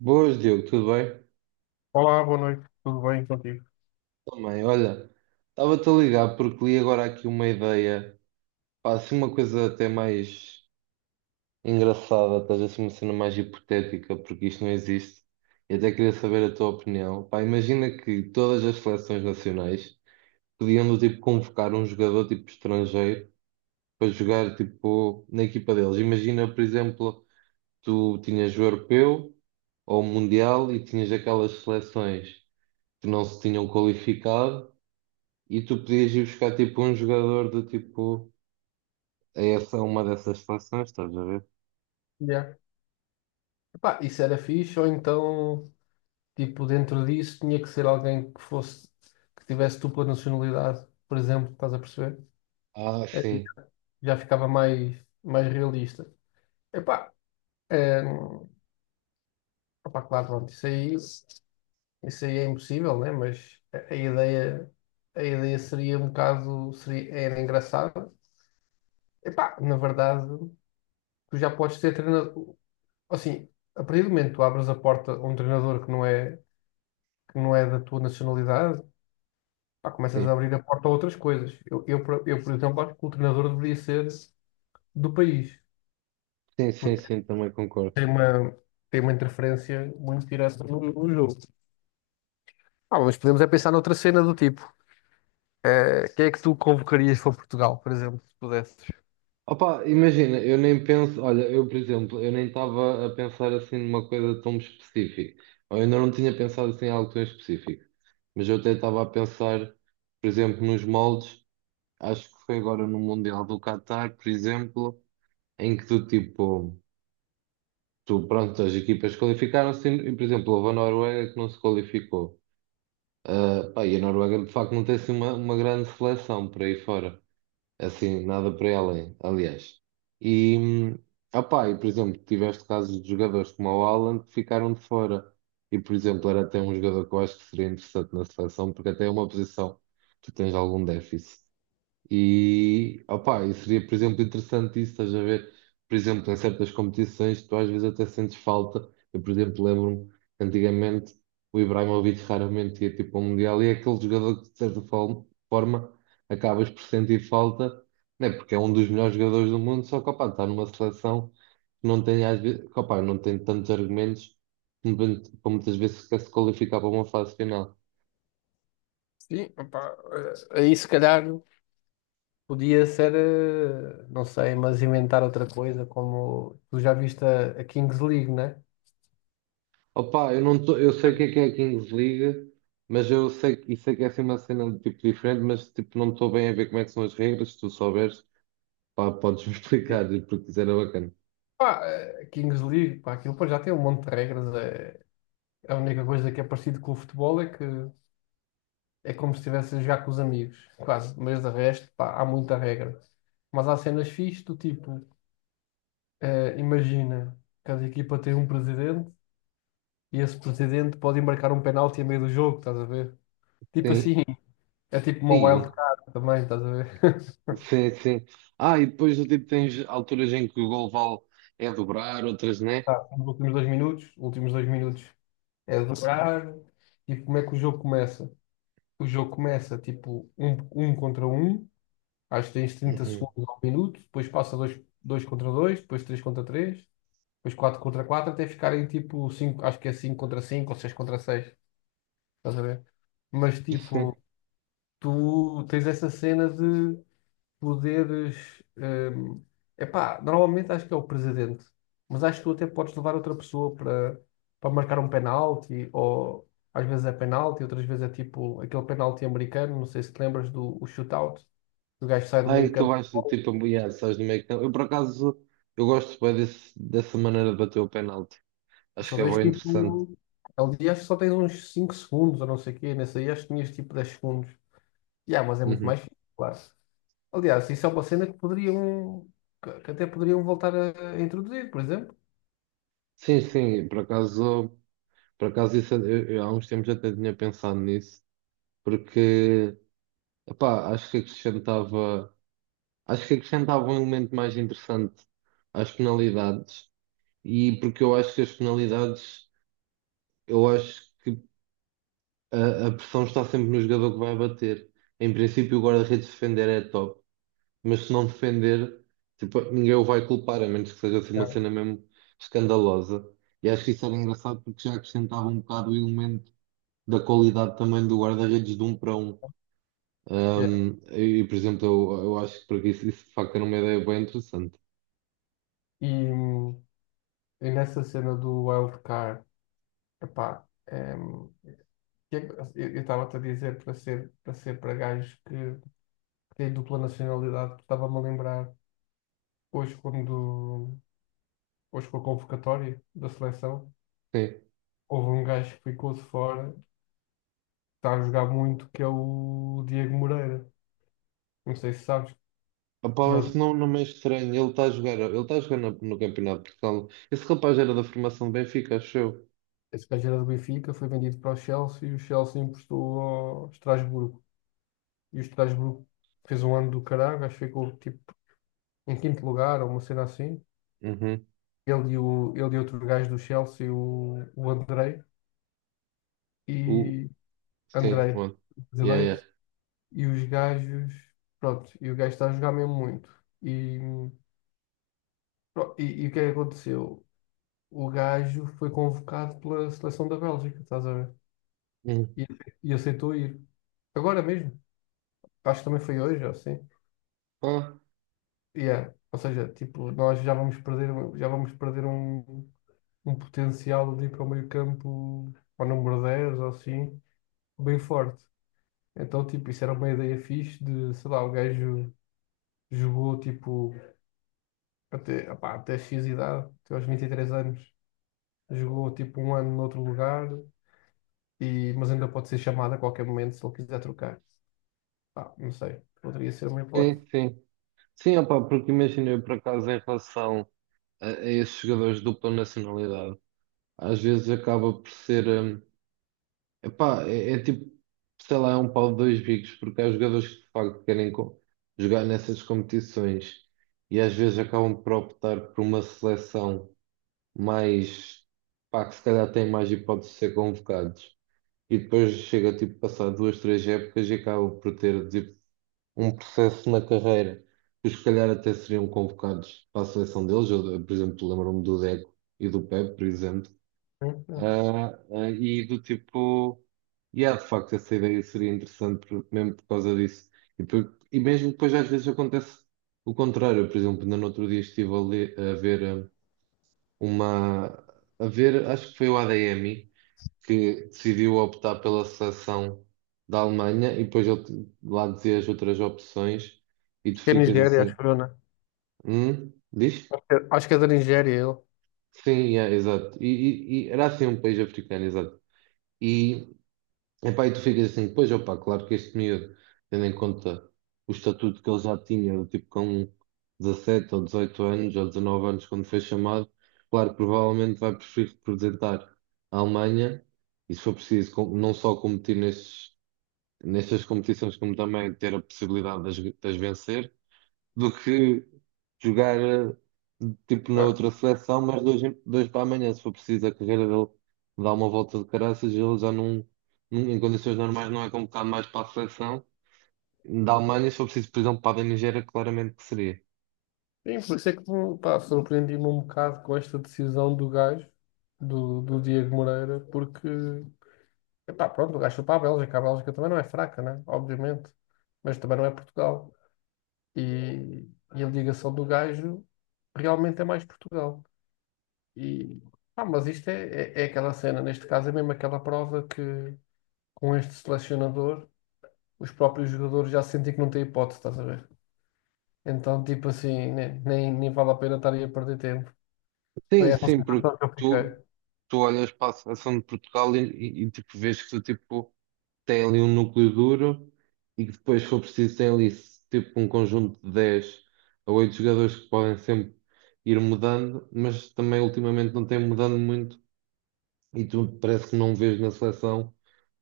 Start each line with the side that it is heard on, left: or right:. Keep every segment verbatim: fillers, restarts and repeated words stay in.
right: Boas, Diogo, tudo bem?
left: Olá, boa noite, tudo bem contigo?
right: Também, olha, estava-te a ligar porque li agora aqui uma ideia, pá, assim uma coisa até mais engraçada, estás assim uma cena mais hipotética, porque isto não existe, e até queria saber a tua opinião. Pá, imagina que todas as seleções nacionais podiam do tipo convocar um jogador tipo estrangeiro para jogar tipo na equipa deles. Imagina, por exemplo, tu tinhas o europeu ou o mundial e tinhas aquelas seleções que não se tinham qualificado e tu podias ir buscar tipo um jogador do tipo a essa uma dessas seleções, estás a ver?
left: Yeah. Epá, isso era fixe, ou então, tipo, dentro disso tinha que ser alguém que fosse, que tivesse dupla nacionalidade, por exemplo, estás a perceber?
right: Ah,
left: É,
right: sim,
left: já ficava mais, mais realista. Epá, é, opá, claro, pronto, isso aí, isso aí é impossível, né? Mas a, a ideia, a ideia seria um bocado, seria, era engraçada. Epá, na verdade, tu já podes ter treinador, assim, a partir do momento que tu abres a porta a um treinador que não é que não é da tua nacionalidade, pá, começas a
right: sim,
left: abrir a porta a outras coisas. Eu, eu, por- eu, por exemplo, acho que o treinador deveria ser do país,
right: sim, sim,
left: porque
right: sim, também concordo.
left: tem uma, tem uma interferência muito direta no, no jogo. Ah, mas podemos é pensar noutra cena do tipo. Eh, quem é que tu convocarias para Portugal, por exemplo, se pudesses?
right: Opa, imagina, eu nem penso, olha, eu por exemplo, eu nem estava a pensar assim numa coisa tão específica, ou eu ainda não tinha pensado assim em algo tão específico, mas eu até estava a pensar, por exemplo, nos moldes, acho que foi agora no Mundial do Qatar, por exemplo, em que tu tipo, tu pronto, as equipas qualificaram-se e, por exemplo, houve a Noruega que não se qualificou. Ah, pá, e a Noruega de facto não tem assim uma, uma grande seleção por aí fora, assim, nada por aí além, aliás. E, hum, ah, pá, e por exemplo, tiveste casos de jogadores como o Haaland que ficaram de fora. E por exemplo, era até um jogador que eu acho que seria interessante na seleção, porque até é uma posição que tu tens algum déficit. E, opá, e seria, por exemplo, interessante isso, estás a ver? Por exemplo, em certas competições, tu às vezes até sentes falta. Eu, por exemplo, lembro-me, antigamente, o Ibrahimovic raramente ia tipo ao Mundial e é aquele jogador que, de certa fal- forma, acabas por sentir falta, né? Porque é um dos melhores jogadores do mundo, só que, opá, está numa seleção que não tem, às vezes, opá, não tem tantos argumentos para muitas vezes sequer se qualificar para uma fase final.
left: Sim, opá, eh, aí se calhar. Podia ser, eh, não sei, mas inventar outra coisa, como tu já viste a, a Kings League, né?
right: Opa, eu não tô, eu sei o que é que é a Kings League, mas eu sei, que- e sei que é assim uma cena de tipo diferente, mas tipo, não estou bem a ver como é que são as regras, se tu souberes, pá, podes-me explicar, porque isso era bacana.
left: Pá, a Kings League, pá, aquilo pá, já tem um monte de regras. É, a única coisa que é parecido com o futebol é que é como se estivesse a jogar com os amigos, quase. Mas de resto, pá, há muita regra. Mas há cenas fixes do tipo, eh, imagina, cada equipa tem um presidente e esse presidente pode embarcar um penalti a meio do jogo, estás a ver? Tipo
right: Sim,
left: assim, é tipo uma
right: aí,
left: wild card também, estás a ver?
right: sim, sim. Ah, e depois tipo, tens alturas em que o gol vale é dobrar, outras não é.
left: Nos últimos dois minutos, últimos dois minutos é dobrar. E como é que o jogo começa? O jogo começa tipo um, um contra um, acho que tens trinta
right: Uhum.
left: segundos ao minuto, depois passa dois, dois contra dois, depois três contra três, depois quatro contra quatro, até ficarem tipo cinco, acho que é cinco contra cinco ou seis contra seis, estás a ver? Mas
right: Sim.
left: tipo, tu tens essa cena de poderes. Hum, epá, normalmente acho que é o presidente, mas acho que tu até podes levar outra pessoa para, para marcar um penalti, ou às vezes é penalti, outras vezes é tipo aquele penalti americano, não sei se te lembras do o shootout, que o gajo sai do
right: Ai,
left: meio
right: tu
left: campo.
right: vais tipo apoiar, sabes no meio que eu por acaso eu gosto bem desse, dessa maneira de bater o penalti. Acho
left: Só
right: que é
left: tens
right: bem interessante.
left: tipo. Ali acho que só tens uns cinco segundos, ou não sei o quê, nesse aí acho que tinhas tipo dez segundos. Yeah, mas é muito
right: Uhum.
left: mais fixe, claro. Aliás, isso é uma cena que poderiam. Que que até poderiam voltar a a introduzir, por exemplo.
right: Sim, sim, por acaso. Por acaso, isso, eu, eu há uns tempos até tinha pensado nisso, porque, epá, acho que acrescentava, acho que acrescentava um elemento mais interessante às penalidades, e porque eu acho que as penalidades, eu acho que a, a pressão está sempre no jogador que vai bater. Em princípio, o guarda-redes defender é top, mas se não defender, tipo, ninguém o vai culpar, a menos que seja assim uma cena mesmo escandalosa. E acho que isso era engraçado porque já acrescentava um bocado o elemento da qualidade também do guarda-redes de um para um.
left: Yeah.
right: Um, e, por exemplo, eu, eu acho que por aqui isso, isso de facto era uma ideia bem interessante.
left: E, E nessa cena do wildcard, epá, em, que é que- assim, eu estava-te a dizer para ser para ser para gajos que, que têm dupla nacionalidade, estava-me a lembrar hoje quando hoje com a convocatória da seleção,
right: Sim.
left: houve um gajo que ficou de fora, que está a jogar muito, que é o Diego Moreira. Não sei se sabes,
right: Opa,
left: que joga.
right: se não, não me é estranho, ele está a jogar, ele está a jogar na- no Campeonato de Portugal. Esse rapaz era da formação do Benfica, acho eu.
left: Esse gajo era do Benfica, foi vendido para o Chelsea e o Chelsea emprestou ao Estrasburgo. E o Estrasburgo fez um ano do caralho, acho que ficou tipo em quinto lugar ou uma cena assim.
right: Uhum.
left: Ele e, o, ele e outro gajo do Chelsea, o, o Andrei,
right: O,
left: e
right: sim, o
left: Andrei,
right: outro. Yeah,
left: brasileiro,
right: yeah.
left: e os gajos, pronto, e o gajo está a jogar mesmo muito. E, pro- e, e o que é que aconteceu? O gajo foi convocado pela seleção da Bélgica, estás a ver?
right: Uhum.
left: E, e aceitou ir. Agora mesmo, acho que também foi hoje, ou assim.
right: Ah,
left: Yeah. Ou seja, tipo, nós já vamos perder, já vamos perder um, um potencial ali para o meio campo, para o número dez ou assim, bem forte. Então, tipo, isso era uma ideia fixe de, sei lá, o gajo jogou, tipo, até, opá, até X idade, até aos vinte e três anos, jogou, tipo, um ano noutro lugar, e, mas ainda pode ser chamado a qualquer momento se ele quiser trocar. Pá, não sei, poderia ser uma hipótese.
right: sim, sim. Sim, opa, porque imagina eu por acaso em relação a, a esses jogadores de dupla nacionalidade, às vezes acaba por ser. hum, epá, é, é tipo, sei lá, é um pau de dois bicos, porque há jogadores que de facto querem co- jogar nessas competições e às vezes acabam por optar por uma seleção mais, pá, que se calhar tem mais hipótese de ser convocados. E depois chega, tipo, a passar duas, três épocas e acaba por ter, tipo, um processo na carreira. Os que se calhar até seriam convocados para a seleção deles. Eu, por exemplo, lembro-me do Deco e do Pepe, por exemplo,
left: Hum, hum.
right: ah, ah, e do tipo, e há de facto essa ideia seria interessante por- mesmo por causa disso. E, por- e mesmo depois às vezes acontece o contrário. Eu, por exemplo, ainda no outro dia estive a, ler- a ver ah, uma, a ver, acho que foi o A D M que decidiu optar pela seleção da Alemanha e depois ele te- lá dizia as outras opções e tu
left: Acho que é
right: ficas
left: Nigéria, acho
right: assim,
left: que eu, né?
right: hum? Diz?
left: Acho que é da Nigéria ele.
right: Sim, yeah, exato. E, e- e era assim um país africano, exato. Epá, e tu ficas assim, pois, opá, claro que este miúdo, tendo em conta o estatuto que ele já tinha, do tipo com dezassete ou dezoito anos ou dezanove anos, quando foi chamado, claro, provavelmente vai preferir representar a Alemanha e, se for preciso, com- não só competir nestes, nestas competições, como também ter a possibilidade de as, de as vencer do que jogar eh, tipo na
left: Ué.
right: outra seleção, mas dois, dois para amanhã, se for preciso, a carreira dele dá uma volta de caraças, ele já não, não- em condições normais, não é convocado mais para a seleção. Da Alemanha, se for preciso, por exemplo, para a da Nigéria, claramente que seria.
left: Sim, por isso é que, pá, surpreendi-me um bocado com esta decisão do gajo, do, do Diego Moreira, porque epá, pronto, o gajo foi para a Bélgica. A Bélgica também não é fraca, né? Obviamente. Mas também não é Portugal. E, e a ligação do gajo realmente é mais Portugal. E, pá, mas isto é, é, é aquela cena. Neste caso é mesmo aquela prova que com este selecionador os próprios jogadores já sentem que não têm hipótese, estás a ver? Então, tipo assim, nem, nem, nem vale a pena estar aí a perder tempo. Foi
right: Sim,
left: essa a
right: sim, porque
left: sensação que eu
right: tu,
left: fiquei.
right: tu olhas para a seleção de Portugal e, e- e, tipo, vês que tipo. tem ali um núcleo duro e que depois, se for preciso, tem ali tipo um conjunto de dez a oito jogadores que podem sempre ir mudando, mas também ultimamente não tem mudado muito e tu parece que não vês na seleção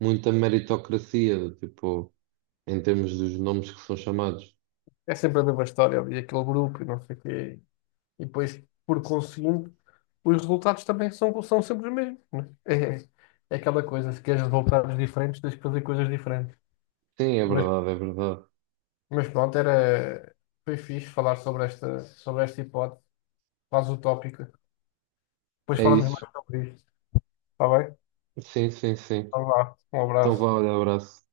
right: muita meritocracia, tipo, em termos dos nomes que são chamados.
left: É sempre a mesma história ali, aquele grupo e não sei o quê. E depois, por conseguinte, os resultados também são, são sempre os mesmos, né? É, é aquela coisa, se queres resultados diferentes, tens que fazer coisas diferentes.
right: Sim, é
left: Mas,
right: verdade, é verdade.
left: mas pronto, era, foi fixe falar sobre esta, sobre esta hipótese, quase utópica. Depois
right: É
left: falamos
right: isso.
left: mais sobre isto. Está bem?
right: Sim, sim, sim.
left: Então vá, um
right: Então vá,
left: abraço.
right: olha, abraço.